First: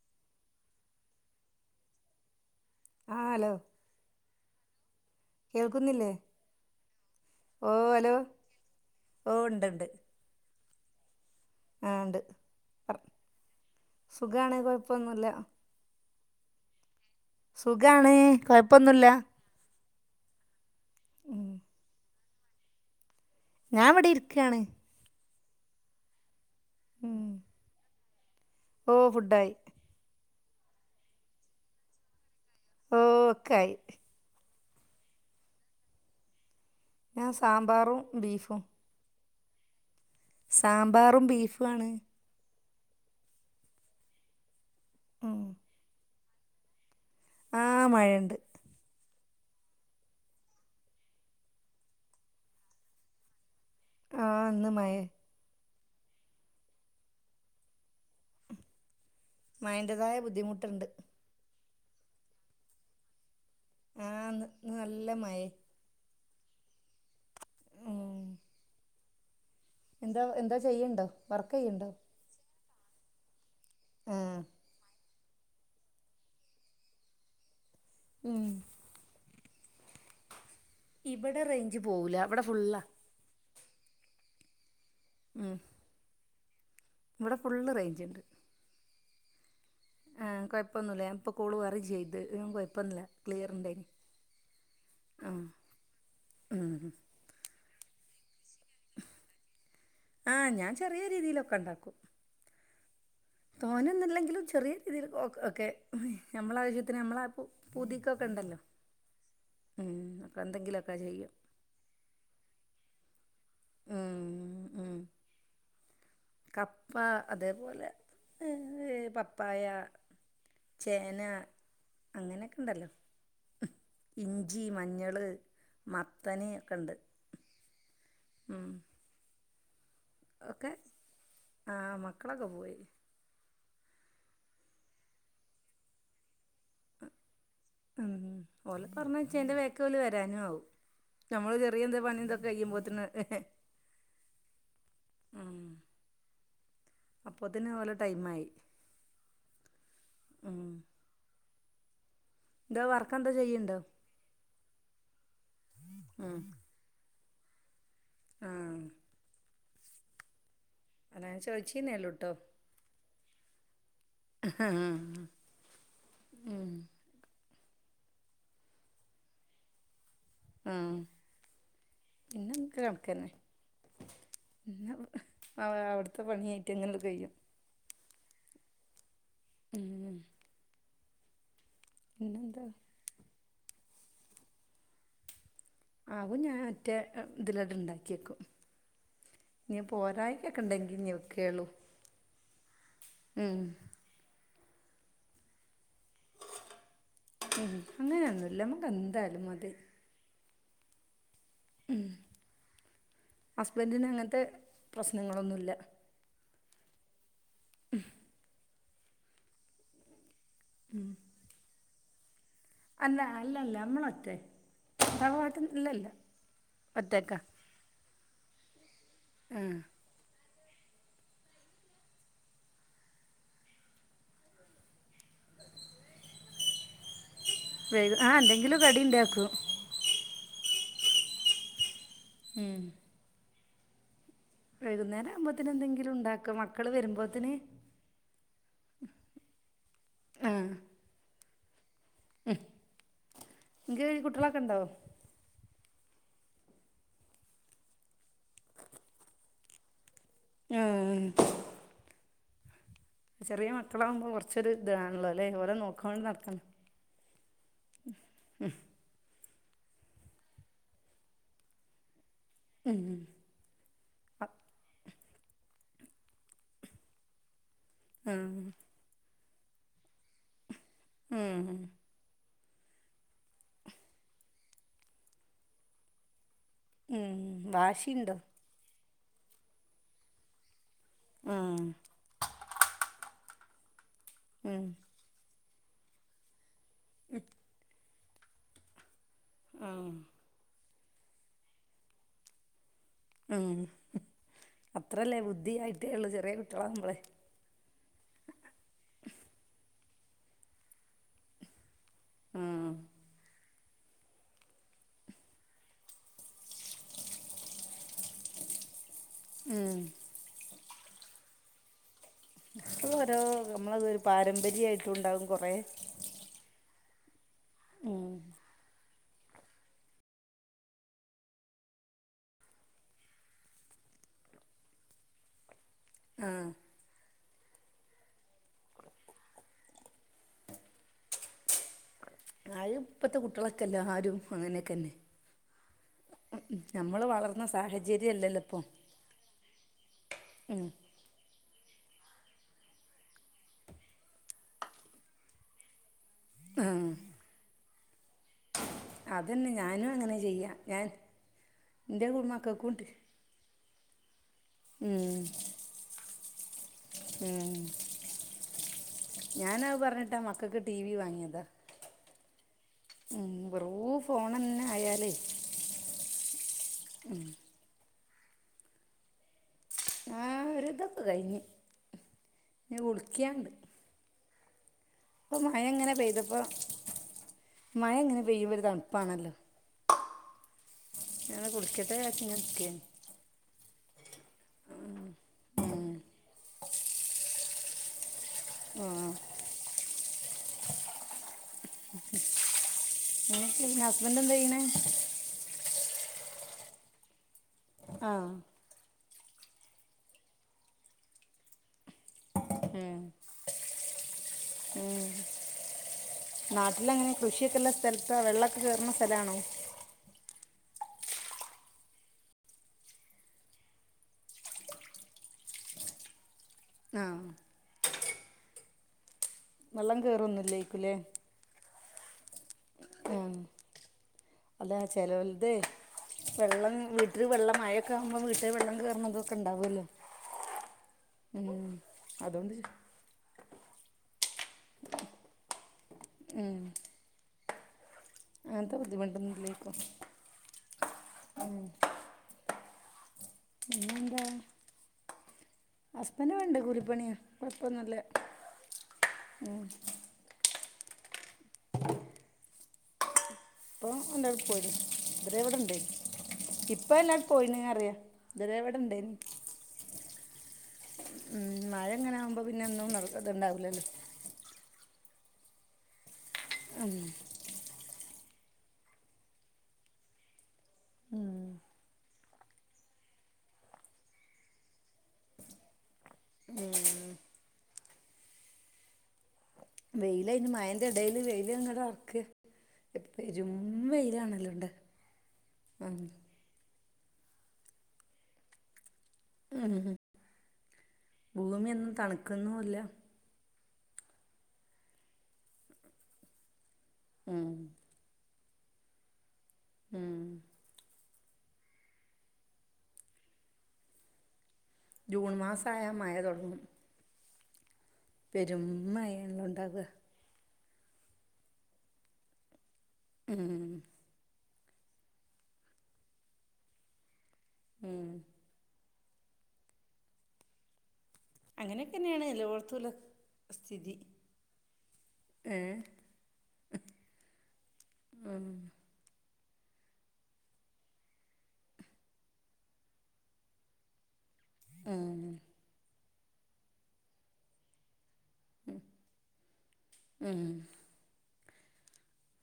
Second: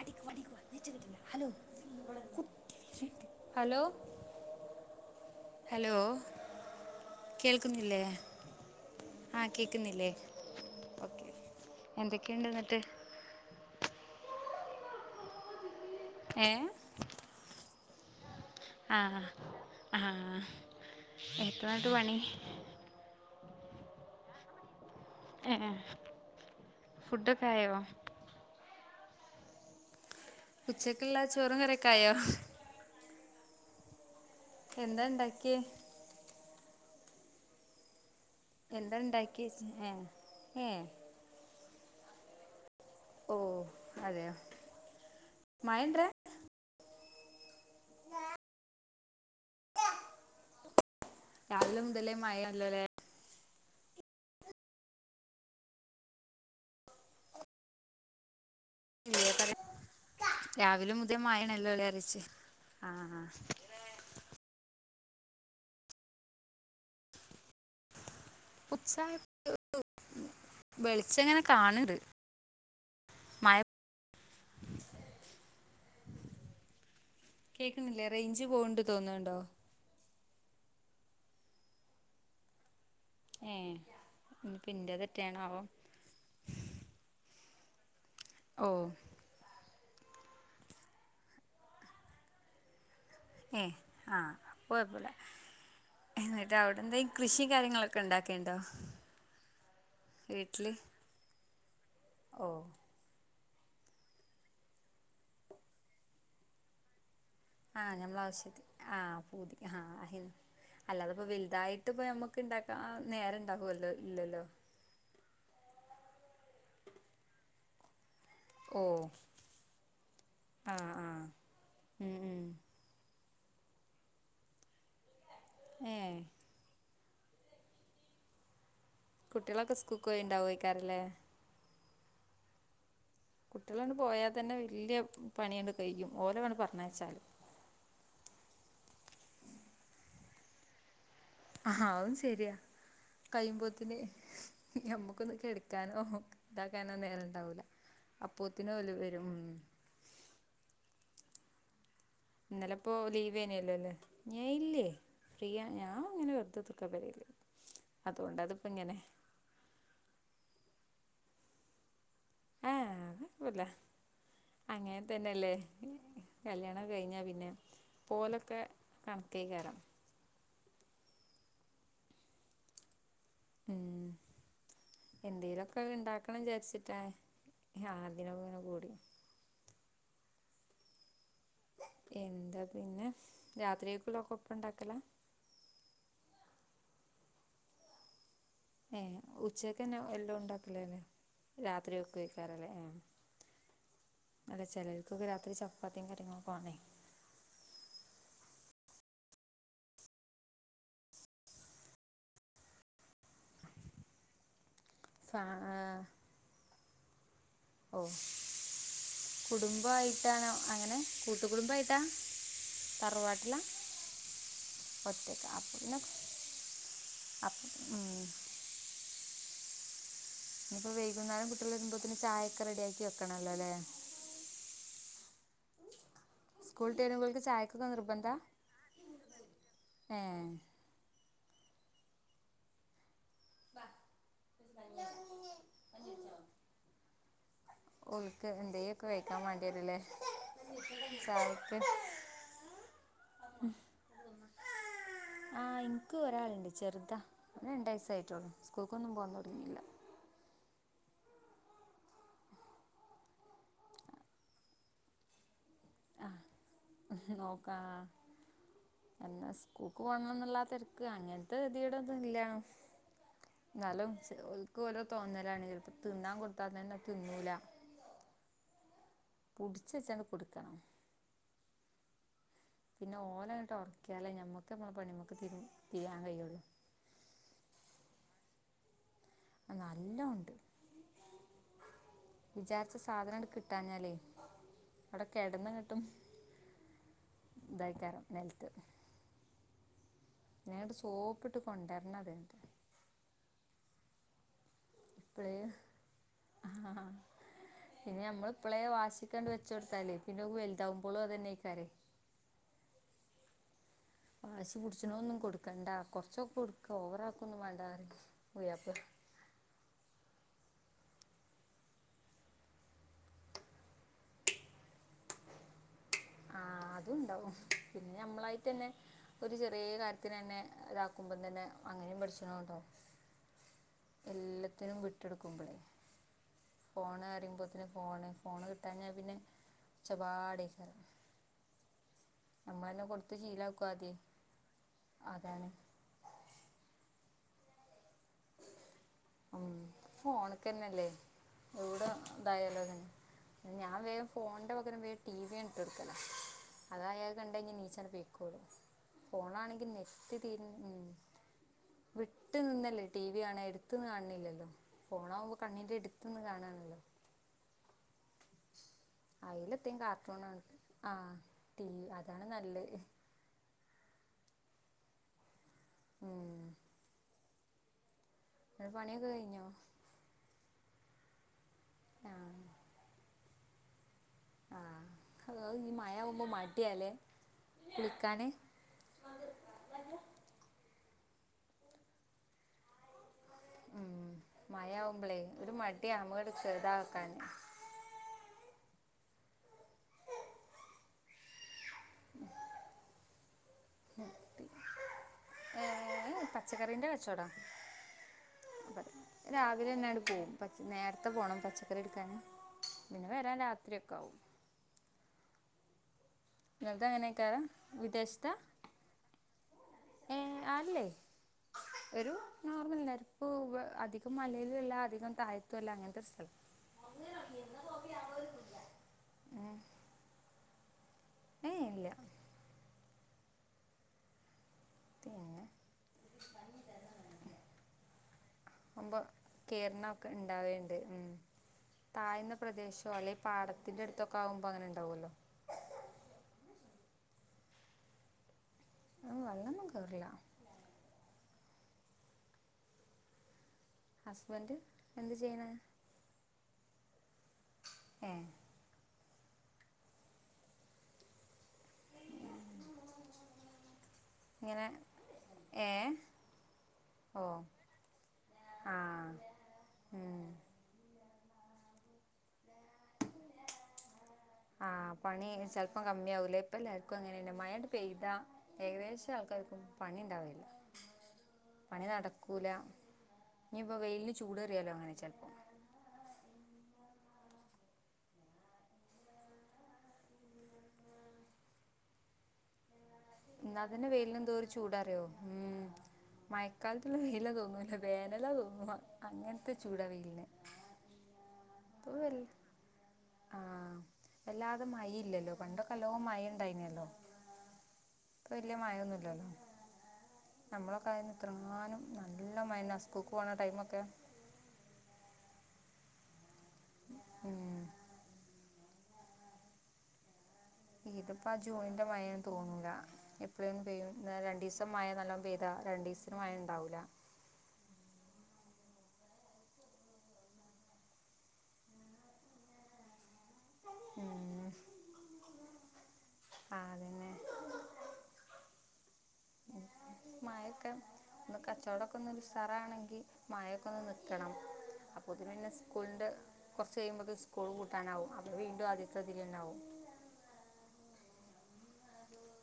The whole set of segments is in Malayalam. അടിക്ക അടിക്കവാ നച്ച കിട്ടില്ല ഹലോ ഹലോ കേൾക്കുന്നില്ലേ ഓ കേൾക്കുന്നില്ലേ അലോ ഓ ആ ഇണ്ട്ണ്ട് കേൾക്കുന്നില്ലേ ഓക്കെ എന്തൊക്കെയുണ്ട് എന്നിട്ട് സുഖണേ കൊഴപ്പൊന്നുമല്ല ഏ ഉുകാണ് ആഹ ആഹ ഉം എത്രട്ട പണി ഞാൻ എവിടെ ഇരിക്കയാണ് ഏ ഫുഡൊക്കെയോ നോമ്പുണ്ടായി ഉച്ചക്കുള്ള ചോറും കറി ഒക്കെ ആയോ? ഓ ഒക്കായി. എന്താ ഇണ്ടാക്കി. ഞാൻ സാമ്പാറും ബീഫും. ക ഏ ഏ സാമ്പാറും ബീഫും ആണ് ഓ അതെയോ ഉം മയണ്ടറ ആ മഴയുണ്ട്. രാവിലെ മുതലേ മാഴ ള ലോ. ആഹ് അന്ന് മഴ ഇ മഴൻ്റെതായ പറയാ ബുദ്ധിമുട്ടുണ്ട് രാവിലെ മഴ ആണല്ലോ എന്ന് ചോദിച. ആ ഇന്ന് നല്ല മഴയോ ഉം ഉച്ച എന്താ എന്താ ചെയ്യണ്ടോ വർക്ക് ചെയ്യണ്ടോ? മാഴ ആഹ കേൾക്കുന്നില്ലേ റേയ്ഞ്ച് ഉം പോകണ്ട് തോന്നുന്നുണ്ടോ? ഇവിടെ റേഞ്ച് പോവുല അവിടെ ഫുുള്ളാ. ഏ ഇ ഉം പിതൊറ്റെയണാവോ? ഇവിടെ ഫുള്ള് റേഞ്ച് ഉണ്ട്. ഓ ആ കൊഴപ്പൊന്നുമില്ല ഇപ്പൊ കൂള കറി ചെയ്ത് കൊഴപ്പൊന്നില്ല ഏ ആഹ് കുഴപ്പമില്ല ആ എന്നിട്ട് ഉം അവിന് കൃഷി കാര്യങ്ങളൊ ആ വീട്ടില് ഞാൻ ചെറിയ രീതിയിലൊക്കെ ഉണ്ടാക്കും. ഓ തോന്നന്നില്ലെങ്കിലും. ചെറിയ രീതിയിൽ ഓക്കെ നമ്മള ആവശ്യത്തിന് നമ്മള ആഹ് ഞമ്മള ആവശ്യത്തി ആഹ് പൂതി ഉം ആഹ് അപ്പൊ എന്തെങ്കിലുമൊക്കെ അല്ലാതെപ്പ ചെയ്യും വലുതായിട്ട് ഇപ്പ നമ്മുക്ക് ഇണ്ടാക്ക നേരം ഉണ്ടകല്ലോ ഇല്ലല്ലോ ഉം ഉം കപ്പ അതേപോലെ ഓ പപ്പായ. ആ ആ ചേന ഉം ഉം അങ്ങനെയൊക്കെണ്ടല്ലോ. ഇഞ്ചി, മഞ്ഞള്, ഏ മത്തൻ, ഒക്കെ ഉണ്ട്. ഉം കുട്ടികളൊക്കെ സ്കൂക്ക് പോയി ഉണ്ടാവോയിക്കാറല്ലേ? ആഹ മക്കളൊക്കെ പോയി. കുട്ടികളാട് പോയാൽ തന്നെ വലിയ പണിയണ്ട് കഴിക്കും. ഓലോണ് പറഞ്ഞ ഉ ഓല പറഞ്ഞയിച്ച എന്റെ വേക്കില്. ആര് വരാന ആവും. നമ്മൾ ആഹ ചെറിയ എന്താ അതും പണി ഇതൊക്കെ ശരിയാ കഴിയുമ്പോത്തിന് കഴിയുമ്പോത്ത നമ്മക്കൊന്ന് ഉം കെടുക്കാനോ ഇതാക്കാന നേരുണ്ടാവൂല അപ്പോത്തിന് ഓലെ ടൈമായി അപ്പത്തിന് വല് വരും. ഉം [unintelligible] ഇന്നലെ എന്താ ഇപ്പോ വർക്കെന്താ ലീവ്നല്ലോ ചെയ്യണ്ടോ അല്ലേ [unintelligible] ഇല്ലേ ഫ്രീ ആ ഞാ ഇങ്ങനെ വെറുതോകുതീരീക്ക പെരേല്. അതുകൊണ്ട് ആ അതിപ്പോ ഇങ്ങനെ അൻ ചൊച്ചീന്ന ഉള്ളൂട്ടോ? ല്ല അങ്ങനെ തന്നെയല്ലേ കല്യാണം കഴിഞ്ഞാൽ പിന്നെ പോലൊക്കെ കണക്ക്എയികരം ഉ പിന്നെ ഒകൊ കണക്കന്നെ. ഉം പിന്നെ എന്തേലൊക്കെ അവിടുത്തെ ഇണ്ടാക്കണം പണി എയിറ്റ് വിചാരിച്ചിട്ടാ എങ്ങനെഅണ്ട് കഴിയും. [unintelligible] [unintelligible] എന്താ പിന്നെന്താ പിന്നെ രാത്രിയൊക്കുള്ള ഒക്കെ ഒപ്പ ഇണ്ടാക്കല ആ ഞാൻ ഒറ്റേ ഇതിലടെ ഉണ്ടാക്കിയക്കും ഏഹ് ഉച്ചക്ക്ന്നെ എല്ലാം ഉണ്ടെങ്കിൽ ഉണ്ടാക്കലല്ലേ ഇനി വെക്കുകയുള്ളൂ രാത്രി ഒക്ക വക്കാറല്ലേ ഉം അല്ല ചിലർക്കൊക്കെ രാത്രി ച ഉ അങ്ങനെയൊന്നുമല്ല നമ്മക്ക് എന്തായാലും മതി ഹസ്ബൻഡന് അങ്ങനത്തെ ഫാ പ്രശ്നങ്ങളൊന്നുമില്ല ഓ കുടുംബമായിട്ടാണോ അങ്ങനെ കൂട്ടുകുടുംബയിട്ടാ അല്ല തർവാട്ടില അല്ലല്ല നമ്മളൊറ്റേ തറവാട്ടിൽ പ്രത്തയേകപ്പന്ന ഇല്ലല്ല ഒറ്റക്കാ അ ഉം ഉം ഇനിപ്പോ വൈകുന്നേരം കുട്ടികൾ ഇരു്പോത്തന്നെ ചായയൊക്കെ റെഡിയാക്കി വെക്കണല്ലോ അല്ലേ [unintelligible] സ്കൂള് വിട്ടുവഴുമ്പോഴതേന്നു ചായക്കൊക്കെ വൈകു നിർബന്ധ ആ എന്തെങ്കിലും കടി ഉണ്ടാക്കും ഏഹ ഉം [unintelligible] വൈകുന്നേരം ആവുമ്പോത്തിന് എന്തെങ്കിലും ഉണ്ടാക്കോ മക്കള് വരുമ്പോത്തിന് ഉക്ക് എന്ത്യ ഒക്കെ വെക്കാ വേണ്ടിരല്ലേ സ ഉ എനിക്ക് കുട്ടികളൊക്കെ ഇണ്ടാവോ സ്ക്ക് ഒരാളുണ്ട് ചെറുതാ രണ്ടയസ ആയിട്ടോളൂ സ്കൂൾക്കൊന്നും പോകൻ തുടങ്ങില്ല ആ ചെറിയ മക്കളാകുമ്പോ കുറച്ചൊരു ഇതാണല്ലോ അല്ലെ ഓര നോക്കണ്ട് നടത്തണം ആഹ് നോക്കാ ഉ കൂക്ക് പോണണം എന്നുള്ള തിരക്ക് അങ്ങനത്തെ ഗതിയുടെ ഒന്നും ഇല്ലാ നാലുംക്ക് തോന്നലാണ് തിണാൻ കൊടുത്താന്നന്ന തിന്നൂല ആഹ് പുടിച്ച വെച്ചണ്ട് കുടുക്കണം ഉം പിന്നെ ഓല ഇങ്ങിട്ട് ഉറക്കാലേ മ്മക്ക്മ്മളെ പണിമുക്ക് തിയാൻ കഴിയുള്ളൂ ഉം വാശിയുണ്ടോ നല്ല ഉണ്ട് ഉം വിചാരിച്ച സാധനങ്ങ്ട്ട് കിട്ടാഞ്ഞാലേ ഉം അവിടെ കെടന്നങ്ങിട്ടും ഇതായിക്കാരം നെൽത്ത് ആ നേ് സോപ്പിട്ട് കൊണ്ടരണ അതറെ ഉം അത്രല്ലേ ഇപ്പളേ ബുദ്ധിയായിട്ടേ ഉള്ളു ചെറിയ ആ കുട്ടികളാ നമ്മളെ പിന്നെ നമ്മള ഇപ്പളെ വാശിക്കാണ്ട് വെച്ച കൊടുത്താലേ പിന്നെ വലുതാവുമ്പോളും അത് തന്നെ ആക്കറ ഉം വാശി പിടിച്ചണ ഒന്നും കൊടുക്കണ്ട കൊറച്ചൊക്കെ കൊടുക്ക ഓവറ ആക്ക ഒന്നും വേണ്ട പോയപ്പ ഉം നമ്മൾ ഓരോ നമ്മളത്രു പാരമ്പര്യയിട്ടും ഉണ്ടാകും കൊറേ ആഹ അതും ഉണ്ടാവും പിന്നെ നമ്മളായിട്ട് തന്നെ ഒരു ചെറിയ കാര്യത്തിന് തന്നെ ഇതാക്കുമ്പം തന്നെ അങ്ങനും പഠിച്ചണോ കേട്ടോ എല്ലാത്തിനും വിട്ടു കൊടുക്കുമ്പോഴേ ആഹ് ഫോണ് കാര്യ അപ്പോത്തന് ഫോണ് ഫോണ് കിട്ടാഞ്ഞഞാൽ പിന്നെ ഉച്ചപാടിക്കാ ആ കൊടുത്ത് ഇപ്പത്തെ ശീലാക്കും കുട്ടികളൊക്കെല്ല ആദ്യം ആരും അങ്ങനെയൊക്കെന്നെ അതാണ് നമ്മള് വളർന്ന സാഹചര്യല്ലല്ലോ ഇപ്പൊ ഉ ഫോണക്കന്നെല്ലേ എവിടെ ഇതായാലോ അല്ലെ ഞാൻ വേഗ ഫോണിന്റെ പകരം വം ടി വി ആണിട്ട് കൊടുക്കല ആഹ് അതായയാത് കണ്ടഴ നീച്ചപ്പും കൂടെ അതന്നെ ഫോണാണെങ്കിൽ ഞാനും അങ്ങനെ നെറ്റ് തീരും ചെയ്യാ ഉം ഞാൻ എൻ്റെ വിട്ടു നിന്നല്ലേ മക്കൾക്കുണ്ട് ടി വി ആണ എ എടുത്തന്ന് കാണണില്ലല്ലോ ഉം ഫോണകുമ്പോ കണ്ണീന്റെ എടുത്തന്ന് കാണാനല്ലോ ഞാനാ പറഞ്ഞിട്ടാ കാർട്ടൂണാണ് മക്കൾക്ക് ടി ആ വി വാങ്ങിയതാ ടി വി അതാണ് നല്ല ഉം ബെറൂ ഫോൺന്നെ ആയാലേ ഉം ഉ അ പണിയൊക്കെ കഴിഞ്ഞോ ആ ഒരിതൊക്കെ കഴിഞ്ഞു ആ ഇ കുളിക്കിയണ്ട് ആ അപ്പൊ അത് മഴ ഈ എങ്ങനെ ആകുമ്പോൾ പെയ്തപ്പോ മടിയാലേ മഴ എങ്ങനെ കുളിക്കാൻ പെയ്യുമ്പോ ഒരു തണുപ്പാണല്ലോ ഞനെ കുളിക്കട്ടെച്ചങ്ങ കട്ട ഉ മഴവുമ്പളേ ഒരു ഉം മടിയമ്മട് ചെുതാ വക്ക ആ നിനക്ക് ഹസ്ബൻറ് എന്ത ചെയനെ പച്ചക്കറീൻ്റെ കെച്ചോടാ ആ രാവിലെ തന്നെട് പോകവും പ നേരത്തെ പോണം പച്ചക്കറി എടുക്കൻ ഉം പിന്നെ വരാൻ രാത്രി ഒക്കെ ആാവും എന്നത അങ്ങനെയ നാട്ടിലങ്ങനെ കറ കൃഷിയൊക്കെള്ള സ്ഥലത്താ വിദേശത്താ വെള്ളൊക്കെ കേറുന്ന സ്ഥലാണോ ഏ ആല്ലേ [unintelligible] ഒരു നോർമൽ നേര ഇപ്പ അധികം മലയില ഇല്ല അധികം താഴത്തല്ല അങ്ങനത്തെ ഒരു സ്ഥലം ആഹ വെള്ളം കേയറൊന്നുംില്ലേക്കൂലേ ഏ ഇല്ല ഉം അല്ലെ പിന്നെ ചെലോൽത് വെള്ളം വീട്ടില് വെള്ളം മഴൊക്കെ ആവുമ്പോ വീ അപ്പൊ കേര്ണ ഒക്കെ ഇണ്ടാവൽ ഇണ്ട് ഉം താഴ്ന്ന അതുകൊണ്ട് പ്രദേശോ അല്ലെ പാടത്തിന്റടുത്തൊക്കെ ആവുമ്പോ അങ്ങനെ ഇണ്ടാവുവല്ലോ ഉം അങ്ങൻത ഉം, ബുദ്ധിമുട്ടൊന്നുല്ല്യ വെള്ളമൊന്നും ഇപ്പം കയറില്ല പിന്നെന്താ ഹസ്ബൻഡ് എന്ത് ചെയ്യ്ണ് ഹസ്ബൻഡ് ഇവിടെണ്ട് കൂലിപ്പണിയാ കൊഴപ്പൊന്നുല്ല്യ ഇപ്പൊ ഓന്റോടെ ഇങ്ങനെ പോയീണ് ഇതരെ ഏ ബവടെണ്ടേനി ഇപ്പൊ ഓ എല്ലാരും പോയിണ് അറിയ ഇതരെ ആ ഇവ്ടെണ്ടേനി ഉം. ഉം മഴ ഇങ്ങനാവുമ്പോ പിന്നെ ഒന്നും നടക്കതിണ്ടാവൂലല്ലോ ആ പണി ചെൽപ്പം കമ്മിയാകുല്ലേ ഇപ്പ ഉം എല്ലാര്ക്കും അങ്ങനെന്നെ മഴാണ്ട് പെയ്താ ഏകദേശം ആൾക്കാർക്കും പണി ഇണ്ടാവൽല്ല ഉം പണി നട ക്കൂല ഇനി ഇപ്പൊ വെയിലിന് ചൂടേറിയാലും അങ്ങനെ ചെൽപ്പം വെയില് അയ്ന് മഴന്റെടേല് വെയില്ങ്ങട്ടാർക്ക ഇന്നാ തന്നെ വെയില്നെന്തോര് ചൂടാറിയോ ഉം ഉം മഴക്കാൽ ള്ള വെയിലാ തോന്നൂല വേനലാ തോന്നും അങ്ങൻത്തെ ചൂടാ വെയിലിന് ഭൂമിയൊന്നും ഇപ്പോൾ വെല്ല തണുക്കുന്നൂല്ല ആഹ് വല്ലാതെ മഴില്ലല്ലോ പണ്ടൊക്കല്ലോം മഴണ്ടായീനല്ലോ ഉം ഇപ്പ വല്ല്യ മഴൊന്നുല്ലല്ലോ ഉം നമ്മളൊക്കായന്ന് എത്രങ്ങാനും നല്ല മഴണ്ടാകും സ്കൂൾക്കോണ ടൈമൊക്കെ ജൂൺ മാസായ മഴ തൊട്ങ്ങും ഉം പെരുംമ്മഴേണല്ലോ ഇണ്ടാവ ഇതിപ്പാ ജൂണിന്റെ മഴയാന്ന് തോന്നൂല്ല ഉം എപ്പളേയും പെയ്യും ന്നാ രണ്ടീസം മഴ നല്ലോണം പെയ്താ രണ്ടീസ്ത്ത്ന് മഴ ഇണ്ടാവൂല്ല ഉം അങ്ങനെക്കെന്നെയാണ് എല്ലോട്ത്തുള്ള സ്ഥിതി. ഏ ആ അതെന്നെ ഉം മഴൊക്കെ ഒന്ന് കച്ചോടക്കൊന്നൊര് ഉസാറാകണെങ്കി മഴെക്കൊന്ന് നിക്കണം ഉം അപ്പോത്തിന് പിന്നെ സ്കൂൾന്റെ കൊർച്ച് കഴുമ്പോത്ത് സ്കൂൾ പൂട്ടാനാകും അ വീണ്ടും ആദ്യത്തതിലെന്നാവും. ഉം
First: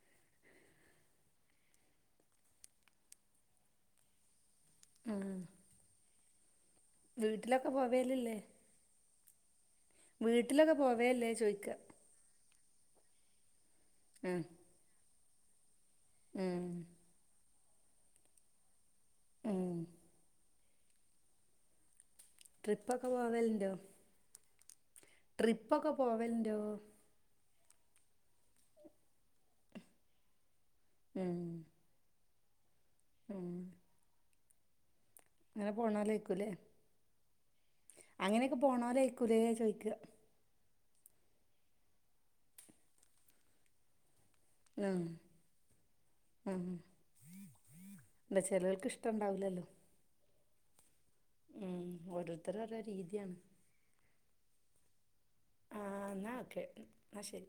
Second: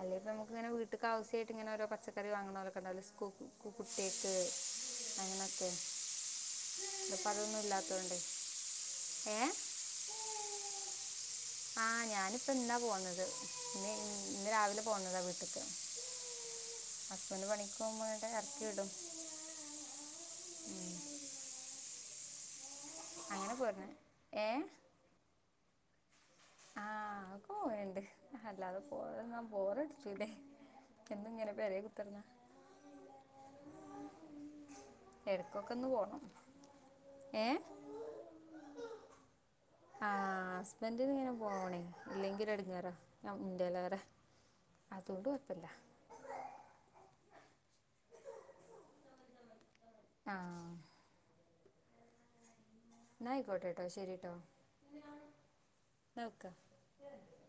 അല്ലേപ്പം നമുക്കിങ്ങനെ വീട്ട്ക്ക് ആവസ്യായിട്ട് ഇങ്ങനെ ഓരോ പച്ചക്കറി വാങ്ങ്ണോലൊക്കെണ്ടാവൂലെ സ്കൂ കുട്ട്യാക്ക് ഉം അങ്ങനൊക്കെ ഇപ്പതൊന്നും വീട്ടിലൊക്കെ ഇല്ലാത്തോണ്ട്. പോവേലില്ലേ ഏ വീട്ടിലൊക്കെ പോവേൽല്ലേ ആഹ് ഞാനിപ്പം ഇന്നാ പോന്നത് ഇന്ന് ഉം ഇന്ന് രാവിലെ പോന്നതാ വീട്ട്ക്ക് ഉം അച്ഛന് പണിക്കോവുമ്പോ ഇവ്ടെ എർക്കി വിടും ഉം ഉം ട്രിപ്പൊക്കെ അങ്ങനെ പോവല്ണ്ടോ? പോരണേ ഏ ട്രിപ്പൊക്കെ പോവൽണ്ടോ? ട്രിപ്പ്‌ പോവൽണ്ട് അല്ലാതെ പോവാതെന്നാൽ ബോറട്ച്ചൂല്ലെ ഉം എന്നുങ്ങനെ പെരെ കുത്തിർന്നാ ഉം അങ്ങനെ എട്ക്കൊക്കൊന്ന് പോണം. പോണോലായിക്കൂലേ ഏ അങ്ങനെയൊക്കെ പോണോലായിക്കൂലേ ചോയിക്കാ ആഹ് ഹസ്ബന്റിന് ഇങ്ങനെ പോണേ. ഇല്ലെങ്കി ഒരെട്ങ്ങേറാ ഞം ഇന്റേലേറെ ആഹ് ആ ന്റ ചെലോൽക്ക് ഇഷ്ട്ടണ്ടാവൂല്ലല്ലോ ആഹ് ഉം ഓരോര്ത്തര രെ ന്നായിക്കോട്ടട്ടൊ ശരിട്ടോ ആഹ് എന്നാ ന്നാ വെക്കാ ഓക്കെ ന്നാ ശരി